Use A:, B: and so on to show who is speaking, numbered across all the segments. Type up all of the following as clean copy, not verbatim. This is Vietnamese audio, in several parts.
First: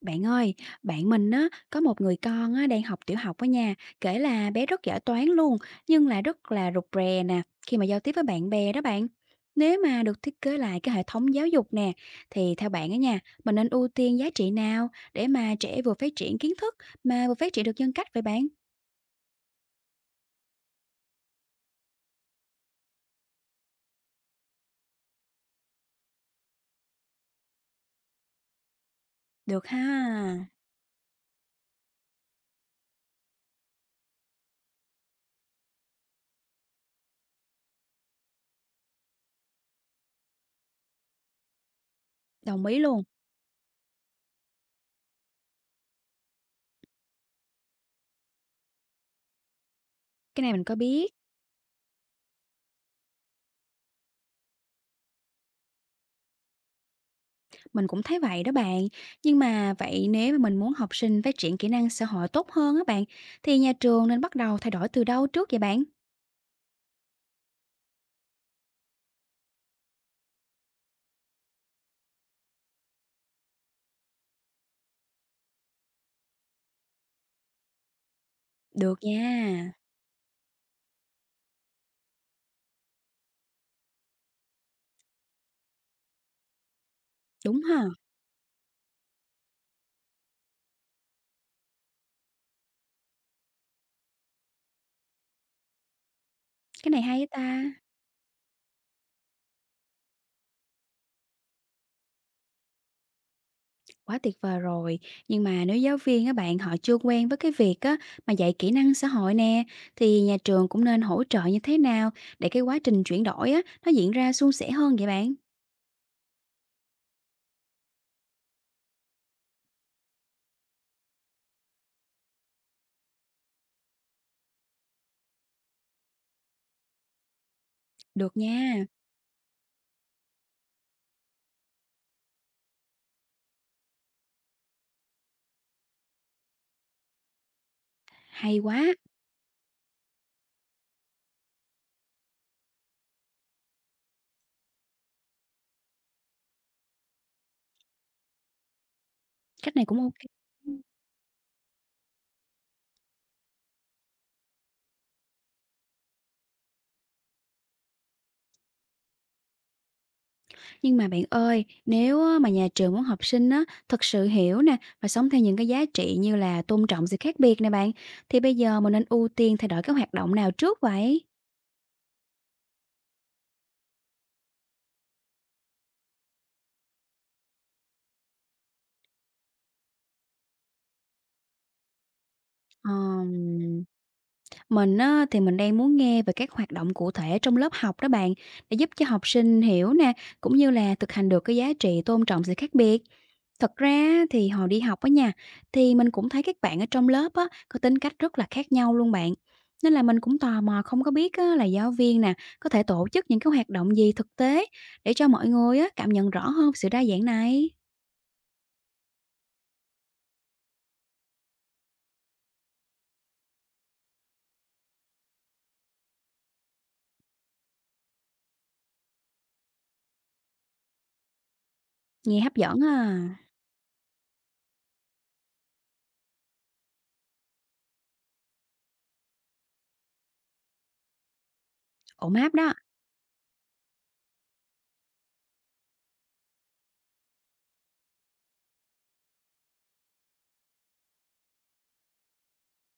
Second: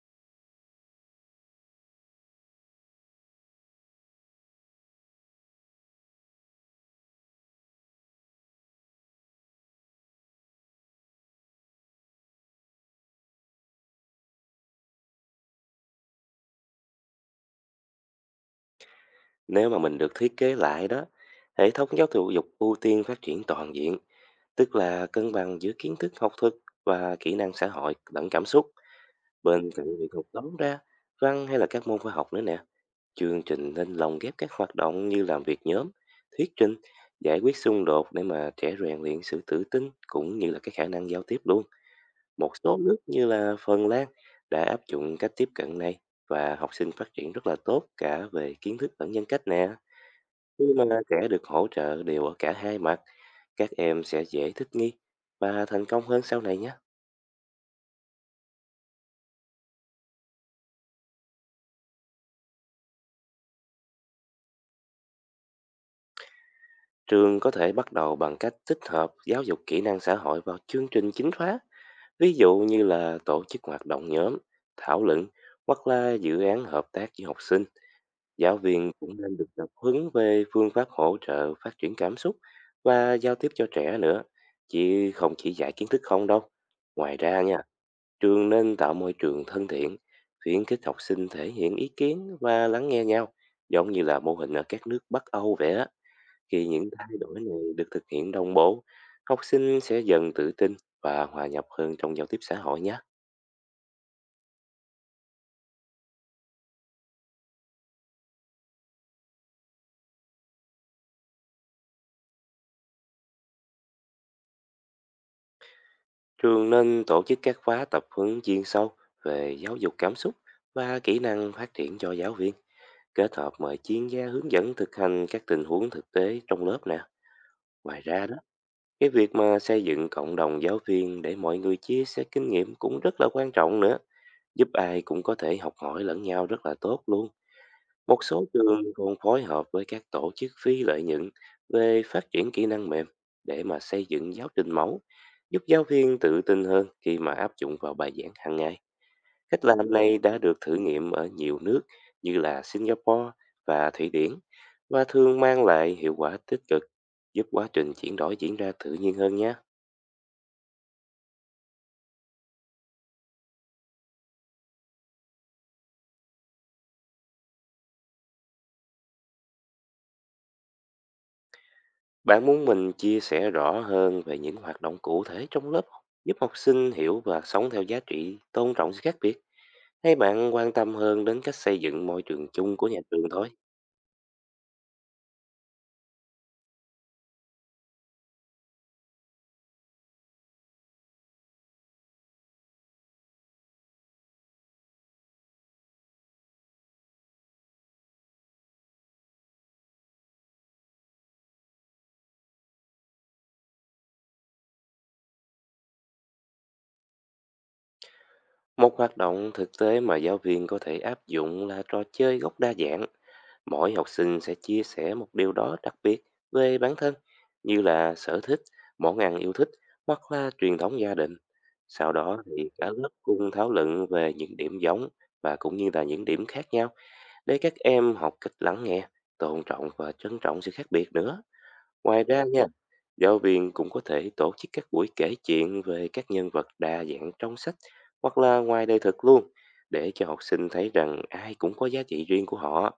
A: Bạn ơi, bạn mình á có một người con á đang học tiểu học ở nhà, kể là bé rất giỏi toán luôn, nhưng là rất là rụt rè nè khi mà giao tiếp với bạn bè đó bạn. Nếu mà được thiết kế lại cái hệ thống giáo dục nè, thì theo bạn á nha, mình nên ưu tiên giá trị nào để mà trẻ vừa phát triển kiến thức mà vừa phát triển được nhân cách vậy bạn?
B: Nếu mà mình được thiết kế lại đó, hệ thống giáo thụ dục ưu tiên phát triển toàn diện, tức là cân bằng giữa kiến thức học thuật và kỹ năng xã hội lẫn cảm xúc.
A: Được
B: Bên cạnh
A: ha,
B: việc học toán ra, văn hay là các môn khoa học nữa nè, chương trình nên lồng ghép các hoạt động như làm việc nhóm, thuyết trình, giải quyết xung đột để mà trẻ rèn luyện sự tự tin cũng như là cái khả năng giao tiếp luôn. Một
A: đồng
B: số
A: ý
B: nước
A: luôn.
B: như là Phần Lan đã áp dụng cách tiếp cận này và học sinh phát triển rất là tốt cả về kiến thức lẫn nhân cách nè.
A: Cái này mình
B: Khi
A: có
B: mà
A: biết.
B: trẻ được hỗ trợ đều ở cả hai mặt, các em sẽ dễ thích nghi và thành công hơn sau này nhé.
A: Mình cũng thấy vậy đó bạn. Nhưng mà vậy nếu mà mình muốn học sinh phát triển kỹ năng xã hội tốt hơn á bạn, thì nhà trường nên bắt đầu thay đổi từ đâu trước vậy bạn?
B: Trường có thể bắt đầu bằng cách tích hợp giáo dục kỹ năng xã hội vào chương trình chính khóa, ví dụ như là tổ chức hoạt động nhóm, thảo luận hoặc là dự án hợp tác với học sinh. Giáo viên
A: Được
B: cũng nên được tập
A: nha.
B: huấn về phương pháp hỗ trợ phát triển cảm xúc và giao tiếp cho trẻ nữa, chứ không chỉ dạy kiến thức không đâu. Ngoài ra nha,
A: Đúng hả?
B: trường nên tạo môi trường thân thiện, khuyến khích học sinh thể hiện ý kiến và lắng nghe nhau, giống như là mô hình ở các nước Bắc Âu vậy á. Khi những
A: Cái này
B: thay
A: hay á
B: đổi này
A: ta.
B: được thực hiện đồng bộ, học sinh sẽ dần tự tin và hòa nhập hơn trong giao tiếp xã hội nhé.
A: Quá tuyệt vời rồi. Nhưng mà nếu giáo viên á bạn họ chưa quen với cái việc á mà dạy kỹ năng xã hội nè, thì nhà trường cũng nên hỗ trợ như thế nào để cái quá trình chuyển đổi á nó diễn ra suôn sẻ hơn vậy bạn?
B: Trường nên tổ chức các khóa tập huấn chuyên sâu về giáo dục cảm xúc và kỹ năng phát triển cho giáo viên, kết hợp mời chuyên gia hướng dẫn thực hành các tình huống thực tế trong lớp nè. Ngoài ra đó,
A: Được nha.
B: cái việc mà xây dựng cộng đồng giáo viên để mọi người chia sẻ kinh nghiệm cũng rất là quan trọng nữa, giúp ai cũng có thể học hỏi lẫn nhau rất là tốt luôn. Một số
A: Hay
B: trường
A: quá.
B: còn phối hợp với các tổ chức phi lợi nhuận về phát triển kỹ năng mềm để mà xây dựng giáo trình mẫu, giúp giáo viên tự tin hơn khi mà áp dụng vào bài giảng hàng ngày. Cách
A: Cách này
B: làm
A: cũng
B: này đã được thử
A: ok.
B: nghiệm ở nhiều nước như là Singapore và Thụy Điển và thường mang lại hiệu quả tích cực, giúp quá trình chuyển đổi diễn ra tự nhiên hơn nhé.
A: Nhưng mà bạn ơi, nếu mà nhà trường muốn học sinh á, thực sự hiểu nè và sống theo những cái giá trị như là tôn trọng sự khác biệt nè bạn, thì bây giờ mình nên ưu tiên thay đổi cái hoạt động nào trước vậy?
B: Bạn muốn mình chia sẻ rõ hơn về những hoạt động cụ thể trong lớp giúp học sinh hiểu và sống theo giá trị tôn trọng sự khác biệt? Hay bạn quan tâm hơn đến cách xây dựng môi trường chung của nhà trường thôi?
A: Ờm, mình á, thì mình đang muốn nghe về các hoạt động cụ thể trong lớp học đó bạn, để giúp cho học sinh hiểu nè, cũng như là thực hành được cái giá trị tôn trọng sự khác biệt. Thật ra thì hồi đi học á nha, thì mình cũng thấy các bạn ở trong lớp á, có tính cách rất là khác nhau luôn bạn. Nên là mình cũng tò mò không có biết á, là giáo viên nè, có thể tổ chức những cái hoạt động gì thực tế để cho mọi người á, cảm nhận rõ hơn sự đa dạng này.
B: Một hoạt động thực tế mà giáo viên có thể áp dụng là trò chơi góc đa dạng. Mỗi học sinh sẽ chia sẻ một điều đó đặc biệt về bản thân, như là sở thích, món ăn yêu thích hoặc là truyền thống gia đình. Sau
A: Nghe
B: đó
A: hấp
B: thì
A: dẫn
B: cả lớp
A: à,
B: cùng thảo luận về những điểm giống và cũng như là những điểm khác nhau để các em học cách lắng nghe, tôn trọng và trân trọng sự khác biệt nữa. Ngoài
A: ổn
B: ra
A: áp
B: nha,
A: đó,
B: giáo viên cũng có thể tổ chức các buổi kể chuyện về các nhân vật đa dạng trong sách hoặc là ngoài đời thực luôn để cho học sinh thấy rằng ai cũng có giá trị riêng của họ.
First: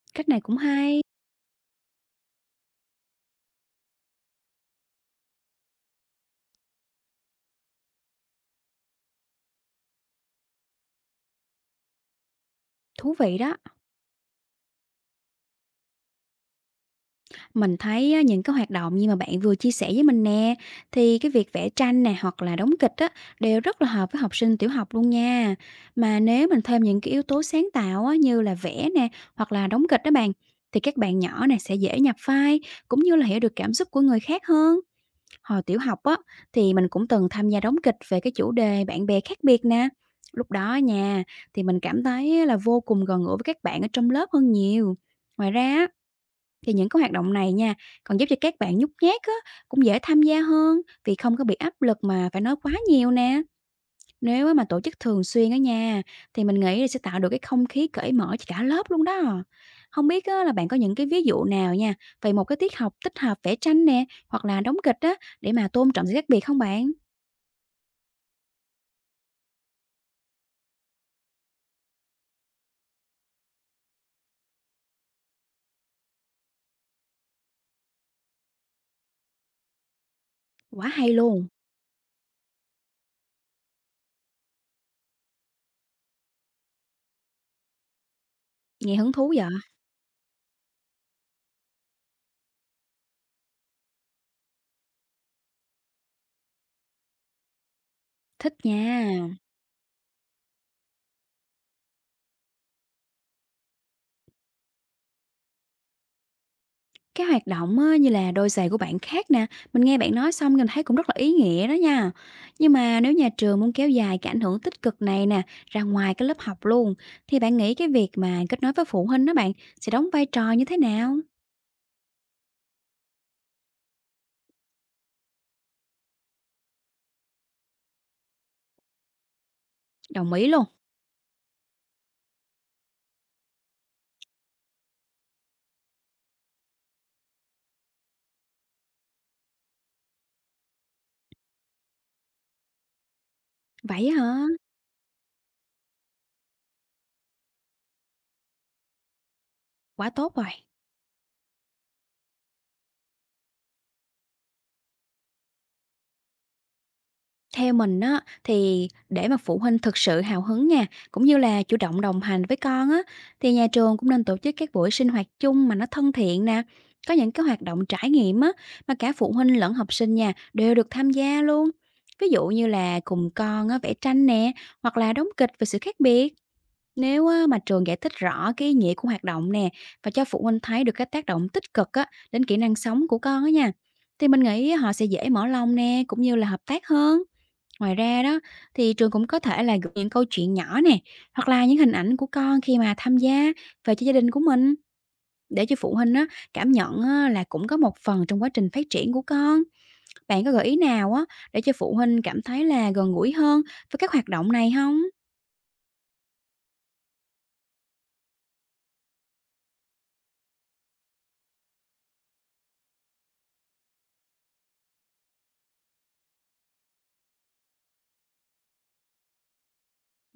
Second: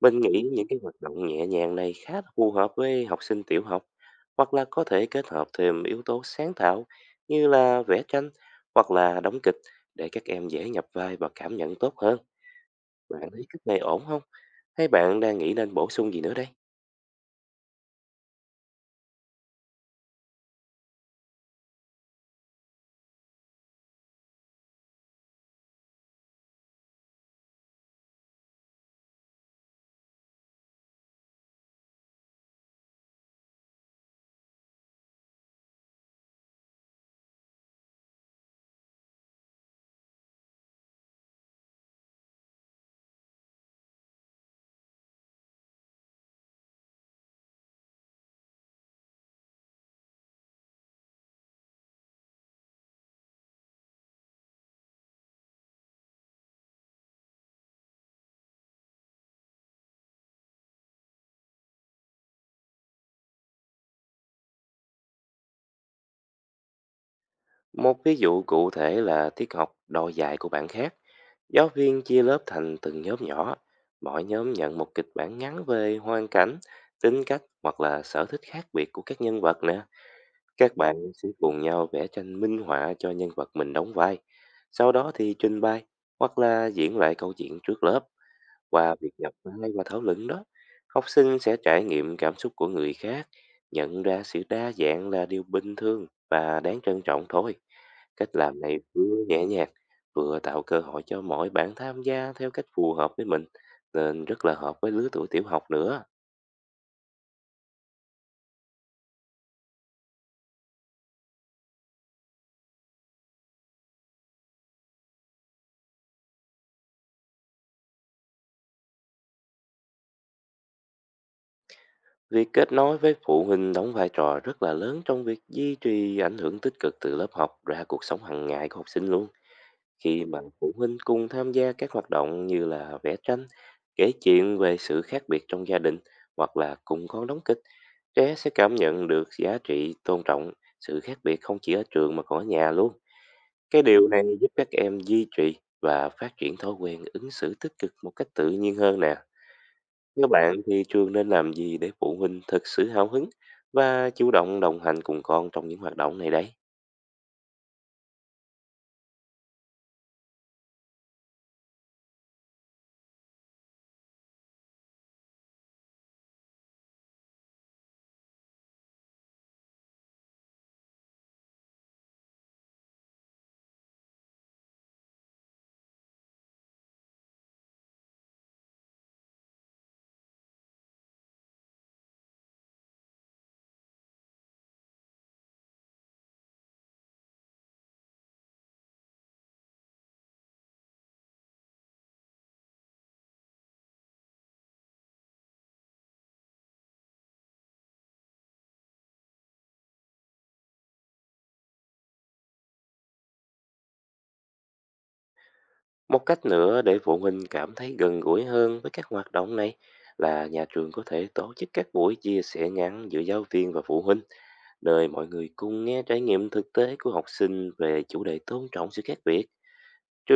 B: Mình
A: cách này
B: nghĩ
A: cũng
B: những cái hoạt
A: hay,
B: động nhẹ nhàng này khá là phù hợp với học sinh tiểu học, hoặc là có thể kết hợp thêm yếu tố sáng tạo như là vẽ tranh hoặc là đóng kịch để các em dễ nhập vai và cảm nhận tốt hơn.
A: thú
B: Bạn
A: vị
B: thấy
A: đó.
B: cách này ổn không? Hay bạn đang nghĩ nên bổ sung gì nữa đây?
A: Mình thấy á, những cái hoạt động như mà bạn vừa chia sẻ với mình nè, thì cái việc vẽ tranh nè hoặc là đóng kịch á, đều rất là hợp với học sinh tiểu học luôn nha. Mà nếu mình thêm những cái yếu tố sáng tạo á, như là vẽ nè hoặc là đóng kịch đó bạn, thì các bạn nhỏ này sẽ dễ nhập vai cũng như là hiểu được cảm xúc của người khác hơn. Hồi tiểu học á, thì mình cũng từng tham gia đóng kịch về cái chủ đề bạn bè khác biệt nè. Lúc đó nha, thì mình cảm thấy là vô cùng gần gũi với các bạn ở trong lớp hơn nhiều. Ngoài ra á, thì những cái hoạt động này nha, còn giúp cho các bạn nhút nhát á, cũng dễ tham gia hơn vì không có bị áp lực mà phải nói quá nhiều nè. Nếu á mà tổ chức thường xuyên ở nhà thì mình nghĩ là sẽ tạo được cái không khí cởi mở cho cả lớp luôn đó. Không biết á, là bạn có những cái ví dụ nào nha về một cái tiết học tích hợp vẽ tranh nè hoặc là đóng kịch á để mà tôn trọng sự khác biệt không bạn?
B: Một ví dụ cụ thể là tiết học đòi dài của bạn khác. Giáo viên chia lớp thành từng nhóm nhỏ. Mỗi nhóm nhận một kịch bản ngắn về hoàn cảnh, tính cách hoặc là sở thích khác biệt của các nhân vật nè. Các
A: Quá
B: bạn
A: hay
B: sẽ
A: luôn,
B: cùng nhau vẽ tranh minh họa cho nhân vật mình đóng vai. Sau đó thì trình bày hoặc là diễn lại câu chuyện trước lớp. Qua
A: nghe
B: việc
A: hứng
B: nhập
A: thú vậy,
B: vai và thảo luận đó, học sinh sẽ trải nghiệm cảm xúc của người khác, nhận ra sự đa dạng là điều bình thường và đáng trân trọng thôi. Cách
A: thích
B: làm này vừa
A: nha.
B: nhẹ nhàng, vừa tạo cơ hội cho mỗi bạn tham gia theo cách phù hợp với mình, nên rất là hợp với lứa tuổi tiểu học nữa.
A: Cái hoạt động á, như là đôi giày của bạn khác nè, mình nghe bạn nói xong mình thấy cũng rất là ý nghĩa đó nha. Nhưng mà nếu nhà trường muốn kéo dài cái ảnh hưởng tích cực này nè, ra ngoài cái lớp học luôn, thì bạn nghĩ cái việc mà kết nối với phụ huynh đó bạn sẽ đóng vai trò như thế nào?
B: Việc kết nối với phụ huynh đóng vai trò rất là lớn trong việc duy trì ảnh hưởng tích cực từ lớp học ra cuộc sống hàng ngày của học sinh luôn. Khi
A: Đồng
B: mà
A: ý luôn.
B: phụ huynh cùng tham gia các hoạt động như là vẽ tranh, kể chuyện về sự khác biệt trong gia đình hoặc là cùng con đóng kịch, trẻ sẽ cảm nhận được giá trị tôn trọng sự khác biệt không chỉ ở trường mà còn ở nhà luôn. Cái điều
A: Vậy
B: này
A: hả?
B: giúp các em duy trì và phát triển thói quen ứng xử tích cực một cách tự nhiên hơn nè.
A: Quá
B: Các
A: tốt rồi.
B: bạn thì trường nên làm gì để phụ huynh thực sự hào hứng và chủ động đồng hành cùng con trong những hoạt động này đấy?
A: Theo mình á, thì để mà phụ huynh thực sự hào hứng nha, cũng như là chủ động đồng hành với con á, thì nhà trường cũng nên tổ chức các buổi sinh hoạt chung mà nó thân thiện nè. Có những cái hoạt động trải nghiệm á, mà cả phụ huynh lẫn học sinh nha, đều được tham gia luôn. Ví dụ như là cùng con á, vẽ tranh nè, hoặc là đóng kịch về sự khác biệt. Nếu á, mà trường giải thích rõ cái ý nghĩa của hoạt động nè, và cho phụ huynh thấy được cái tác động tích cực á, đến kỹ năng sống của con á nha, thì mình nghĩ họ sẽ dễ mở lòng nè, cũng như là hợp tác hơn. Ngoài ra đó thì trường cũng có thể là gửi những câu chuyện nhỏ nè hoặc là những hình ảnh của con khi mà tham gia về cho gia đình của mình để cho phụ huynh á, cảm nhận á, là cũng có một phần trong quá trình phát triển của con. Bạn có gợi ý nào á, để cho phụ huynh cảm thấy là gần gũi hơn với các hoạt động này không?
B: Một cách nữa để phụ huynh cảm thấy gần gũi hơn với các hoạt động này là nhà trường có thể tổ chức các buổi chia sẻ ngắn giữa giáo viên và phụ huynh, nơi mọi người cùng nghe trải nghiệm thực tế của học sinh về chủ đề tôn trọng sự khác biệt.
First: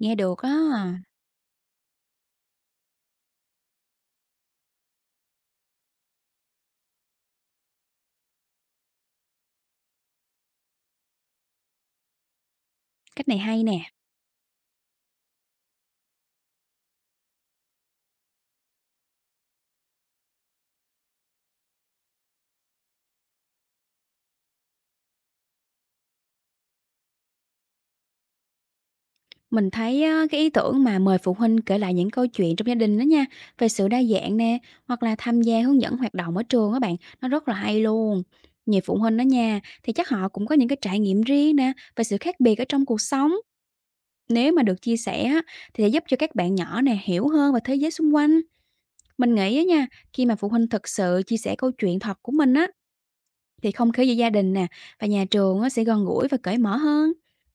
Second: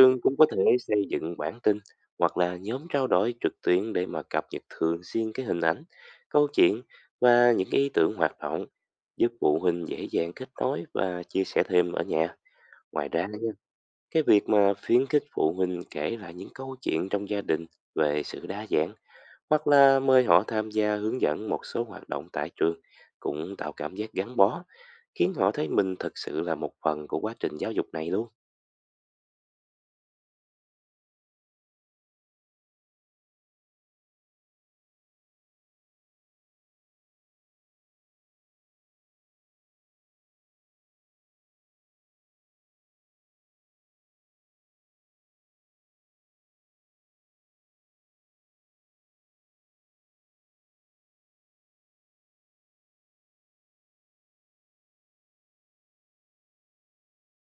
A: Nghe
B: cũng
A: được
B: có
A: á,
B: thể xây dựng bản tin hoặc là nhóm trao đổi trực tuyến để mà cập nhật thường xuyên cái hình ảnh, câu chuyện và những cái ý tưởng hoạt động, giúp phụ huynh dễ dàng kết nối và chia sẻ thêm ở nhà. Ngoài ra,
A: cách này hay nè.
B: cái việc mà khuyến khích phụ huynh kể lại những câu chuyện trong gia đình về sự đa dạng hoặc là mời họ tham gia hướng dẫn một số hoạt động tại trường cũng tạo cảm giác gắn bó, khiến họ thấy mình thực sự là một phần của quá trình giáo dục này luôn.
A: Mình thấy á, cái ý tưởng mà mời phụ huynh kể lại những câu chuyện trong gia đình đó nha, về sự đa dạng nè, hoặc là tham gia hướng dẫn hoạt động ở trường các bạn, nó rất là hay luôn. Nhiều phụ huynh đó nha, thì chắc họ cũng có những cái trải nghiệm riêng nè, về sự khác biệt ở trong cuộc sống. Nếu mà được chia sẻ á, thì sẽ giúp cho các bạn nhỏ nè hiểu hơn về thế giới xung quanh. Mình nghĩ á nha, khi mà phụ huynh thực sự chia sẻ câu chuyện thật của mình á, thì không khí giữa gia đình nè và nhà trường á sẽ gần gũi và cởi mở hơn.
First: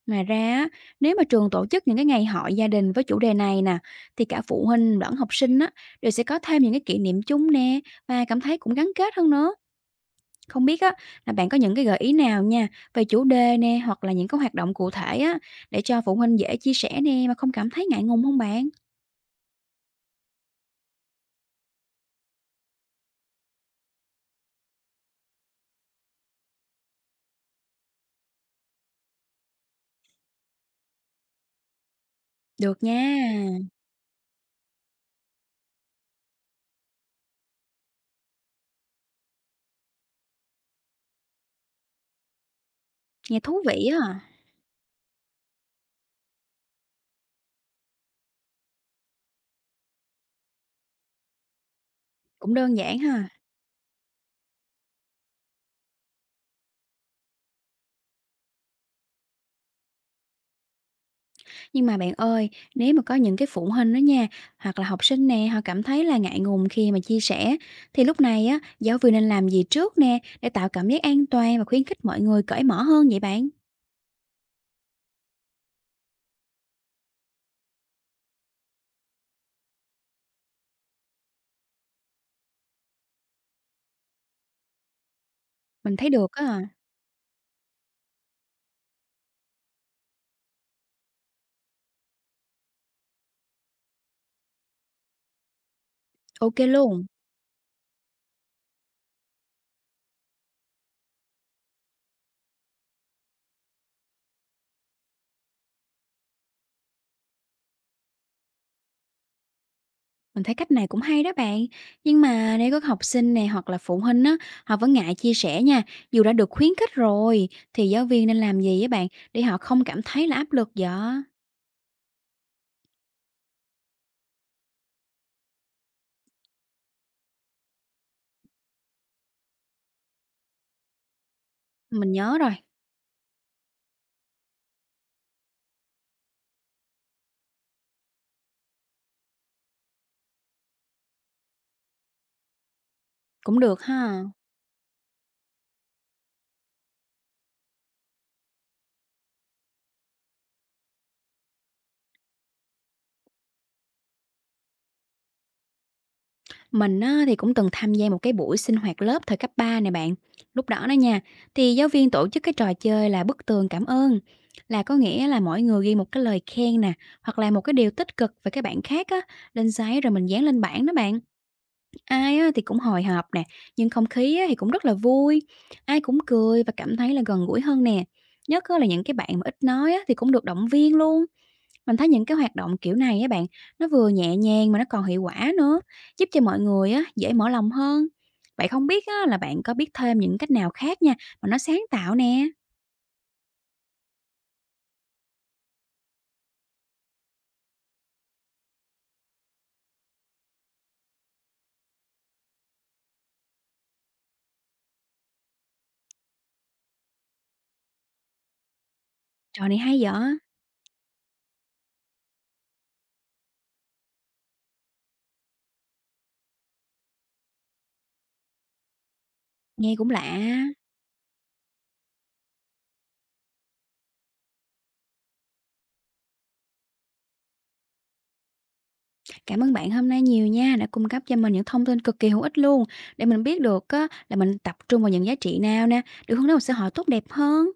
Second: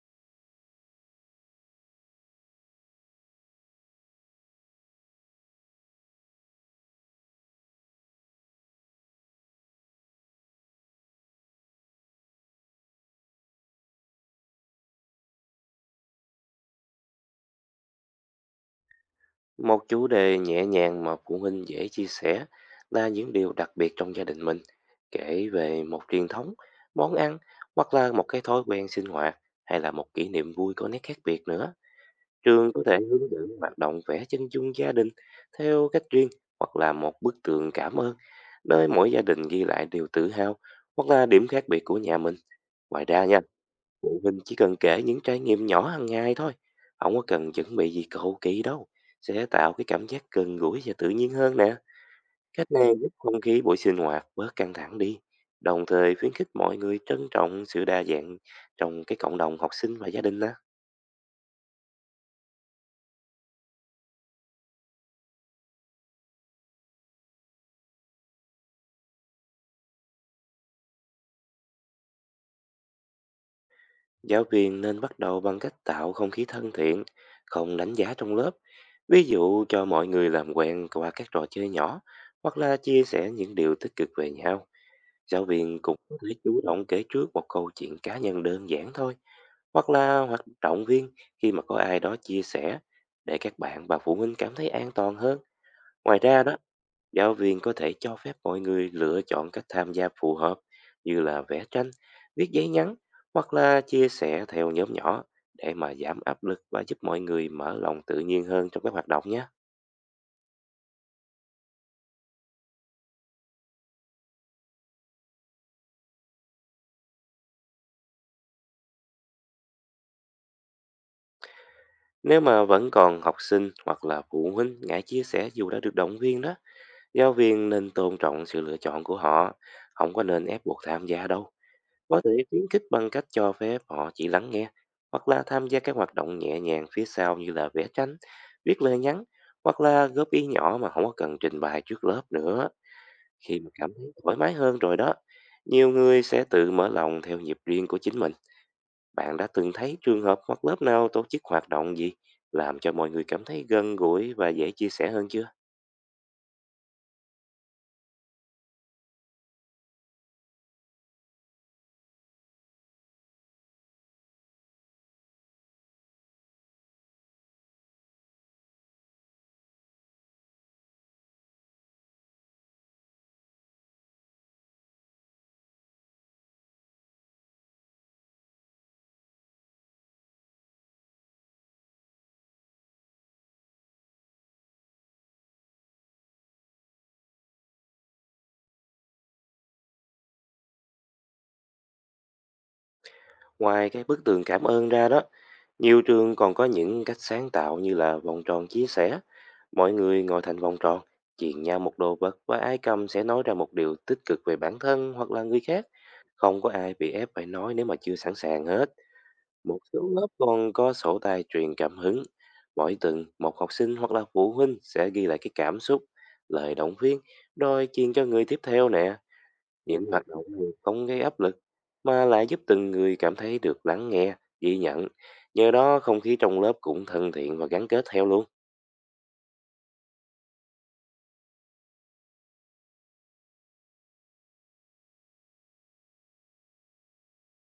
A: Ngoài ra á, nếu mà trường tổ chức những cái ngày hội gia đình với chủ đề này nè thì cả phụ huynh lẫn học sinh á đều sẽ có thêm những cái kỷ niệm chung nè và cảm thấy cũng gắn kết hơn nữa. Không biết á là bạn có những cái gợi ý nào nha về chủ đề nè hoặc là những cái hoạt động cụ thể á để cho phụ huynh dễ chia sẻ nè mà không cảm thấy ngại ngùng không bạn?
B: Một chủ đề nhẹ nhàng mà phụ huynh dễ chia sẻ là những điều đặc biệt trong gia đình mình, kể về một truyền thống, món ăn hoặc là một cái thói quen sinh hoạt, hay là một kỷ niệm vui có nét khác biệt nữa. Trường có
A: Được
B: thể
A: nha.
B: hướng dẫn hoạt động vẽ chân dung gia đình theo cách riêng hoặc là một bức tường cảm ơn, nơi mỗi gia đình ghi lại điều tự hào hoặc là điểm khác biệt của nhà mình. Ngoài ra
A: Nghe
B: nha,
A: thú vị
B: phụ
A: á,
B: huynh chỉ cần kể những trải nghiệm nhỏ hàng ngày thôi, không có cần chuẩn bị gì cầu kỳ đâu, sẽ tạo cái cảm giác gần gũi và tự nhiên hơn nè.
A: cũng
B: Cách
A: đơn
B: này
A: giản
B: giúp
A: ha.
B: không khí buổi sinh hoạt bớt căng thẳng đi, đồng thời khuyến khích mọi người trân trọng sự đa dạng trong cái cộng đồng học sinh và gia đình nè.
A: Nhưng mà bạn ơi, nếu mà có những cái phụ huynh đó nha, hoặc là học sinh nè, họ cảm thấy là ngại ngùng khi mà chia sẻ, thì lúc này á, giáo viên nên làm gì trước nè để tạo cảm giác an toàn và khuyến khích mọi người cởi mở hơn vậy bạn?
B: Giáo viên nên bắt đầu bằng cách tạo không khí thân thiện, không đánh giá trong lớp. Ví dụ cho mọi người làm quen qua các trò chơi nhỏ hoặc là chia sẻ những điều tích cực về nhau. Giáo viên
A: Mình
B: cũng
A: thấy
B: có
A: được
B: thể
A: á,
B: chủ động kể trước một câu chuyện cá nhân đơn giản thôi, hoặc là hoạt động viên khi mà có ai đó chia sẻ để các bạn và phụ huynh cảm thấy an toàn hơn. Ngoài ra đó,
A: ok luôn.
B: giáo viên có thể cho phép mọi người lựa chọn cách tham gia phù hợp như là vẽ tranh, viết giấy nhắn hoặc là chia sẻ theo nhóm nhỏ để mà giảm áp lực và giúp mọi người mở lòng tự nhiên hơn trong các hoạt động nhé.
A: Mình thấy cách này cũng hay đó bạn. Nhưng mà nếu có học sinh nè hoặc là phụ huynh á, họ vẫn ngại chia sẻ nha, dù đã được khuyến khích rồi, thì giáo viên nên làm gì á bạn để họ không cảm thấy là áp lực vậy?
B: Nếu mà vẫn còn học sinh hoặc là phụ huynh ngại chia sẻ dù đã được động viên đó, giáo viên nên tôn trọng sự lựa chọn của họ, không có nên ép buộc tham gia đâu.
A: Mình
B: Có
A: nhớ
B: thể
A: rồi,
B: khuyến khích bằng cách cho phép họ chỉ lắng nghe hoặc là tham gia các hoạt động nhẹ nhàng phía sau như là vẽ tranh, viết lời nhắn hoặc là góp ý nhỏ mà không có cần trình bày trước lớp nữa.
A: cũng
B: Khi mà
A: được
B: cảm thấy
A: ha.
B: thoải mái hơn rồi đó, nhiều người sẽ tự mở lòng theo nhịp riêng của chính mình. Bạn đã từng thấy trường hợp hoặc lớp nào tổ chức hoạt động gì làm cho mọi người cảm thấy gần gũi và dễ chia sẻ hơn chưa?
A: Mình á, thì cũng từng tham gia một cái buổi sinh hoạt lớp thời cấp 3 này bạn. Lúc đó đó nha, thì giáo viên tổ chức cái trò chơi là bức tường cảm ơn. Là có nghĩa là mỗi người ghi một cái lời khen nè, hoặc là một cái điều tích cực về cái bạn khác á, lên giấy rồi mình dán lên bảng đó bạn. Ai á, thì cũng hồi hộp nè, nhưng không khí á, thì cũng rất là vui. Ai cũng cười và cảm thấy là gần gũi hơn nè. Nhất á, là những cái bạn mà ít nói á, thì cũng được động viên luôn. Mình thấy những cái hoạt động kiểu này á bạn, nó vừa nhẹ nhàng mà nó còn hiệu quả nữa, giúp cho mọi người á dễ mở lòng hơn. Vậy không biết á là bạn có biết thêm những cách nào khác nha, mà nó sáng tạo nè.
B: Ngoài cái bức tường cảm ơn ra đó, nhiều trường còn có những cách sáng tạo như là vòng tròn chia sẻ. Mọi người ngồi thành vòng tròn, chuyền nhau một đồ vật và ai cầm sẽ nói ra một điều tích cực về bản thân hoặc là người khác. Không có ai bị ép phải nói nếu mà chưa sẵn sàng hết.
A: Trò này
B: Một số
A: hay dở,
B: lớp còn có sổ tay truyền cảm hứng. Mỗi tuần, một học sinh hoặc là phụ huynh sẽ ghi lại cái cảm xúc, lời động viên, rồi truyền cho người tiếp theo nè.
A: nghe
B: Những
A: cũng
B: hoạt
A: lạ.
B: động này không gây áp lực mà lại giúp từng người cảm thấy được lắng nghe, ghi nhận. Nhờ đó không khí trong lớp cũng thân thiện và gắn kết theo luôn.
A: Cảm ơn bạn hôm nay nhiều nha, đã cung cấp cho mình những thông tin cực kỳ hữu ích luôn, để mình biết được á là mình tập trung vào những giá trị nào nè, để hướng đến một xã hội tốt đẹp hơn.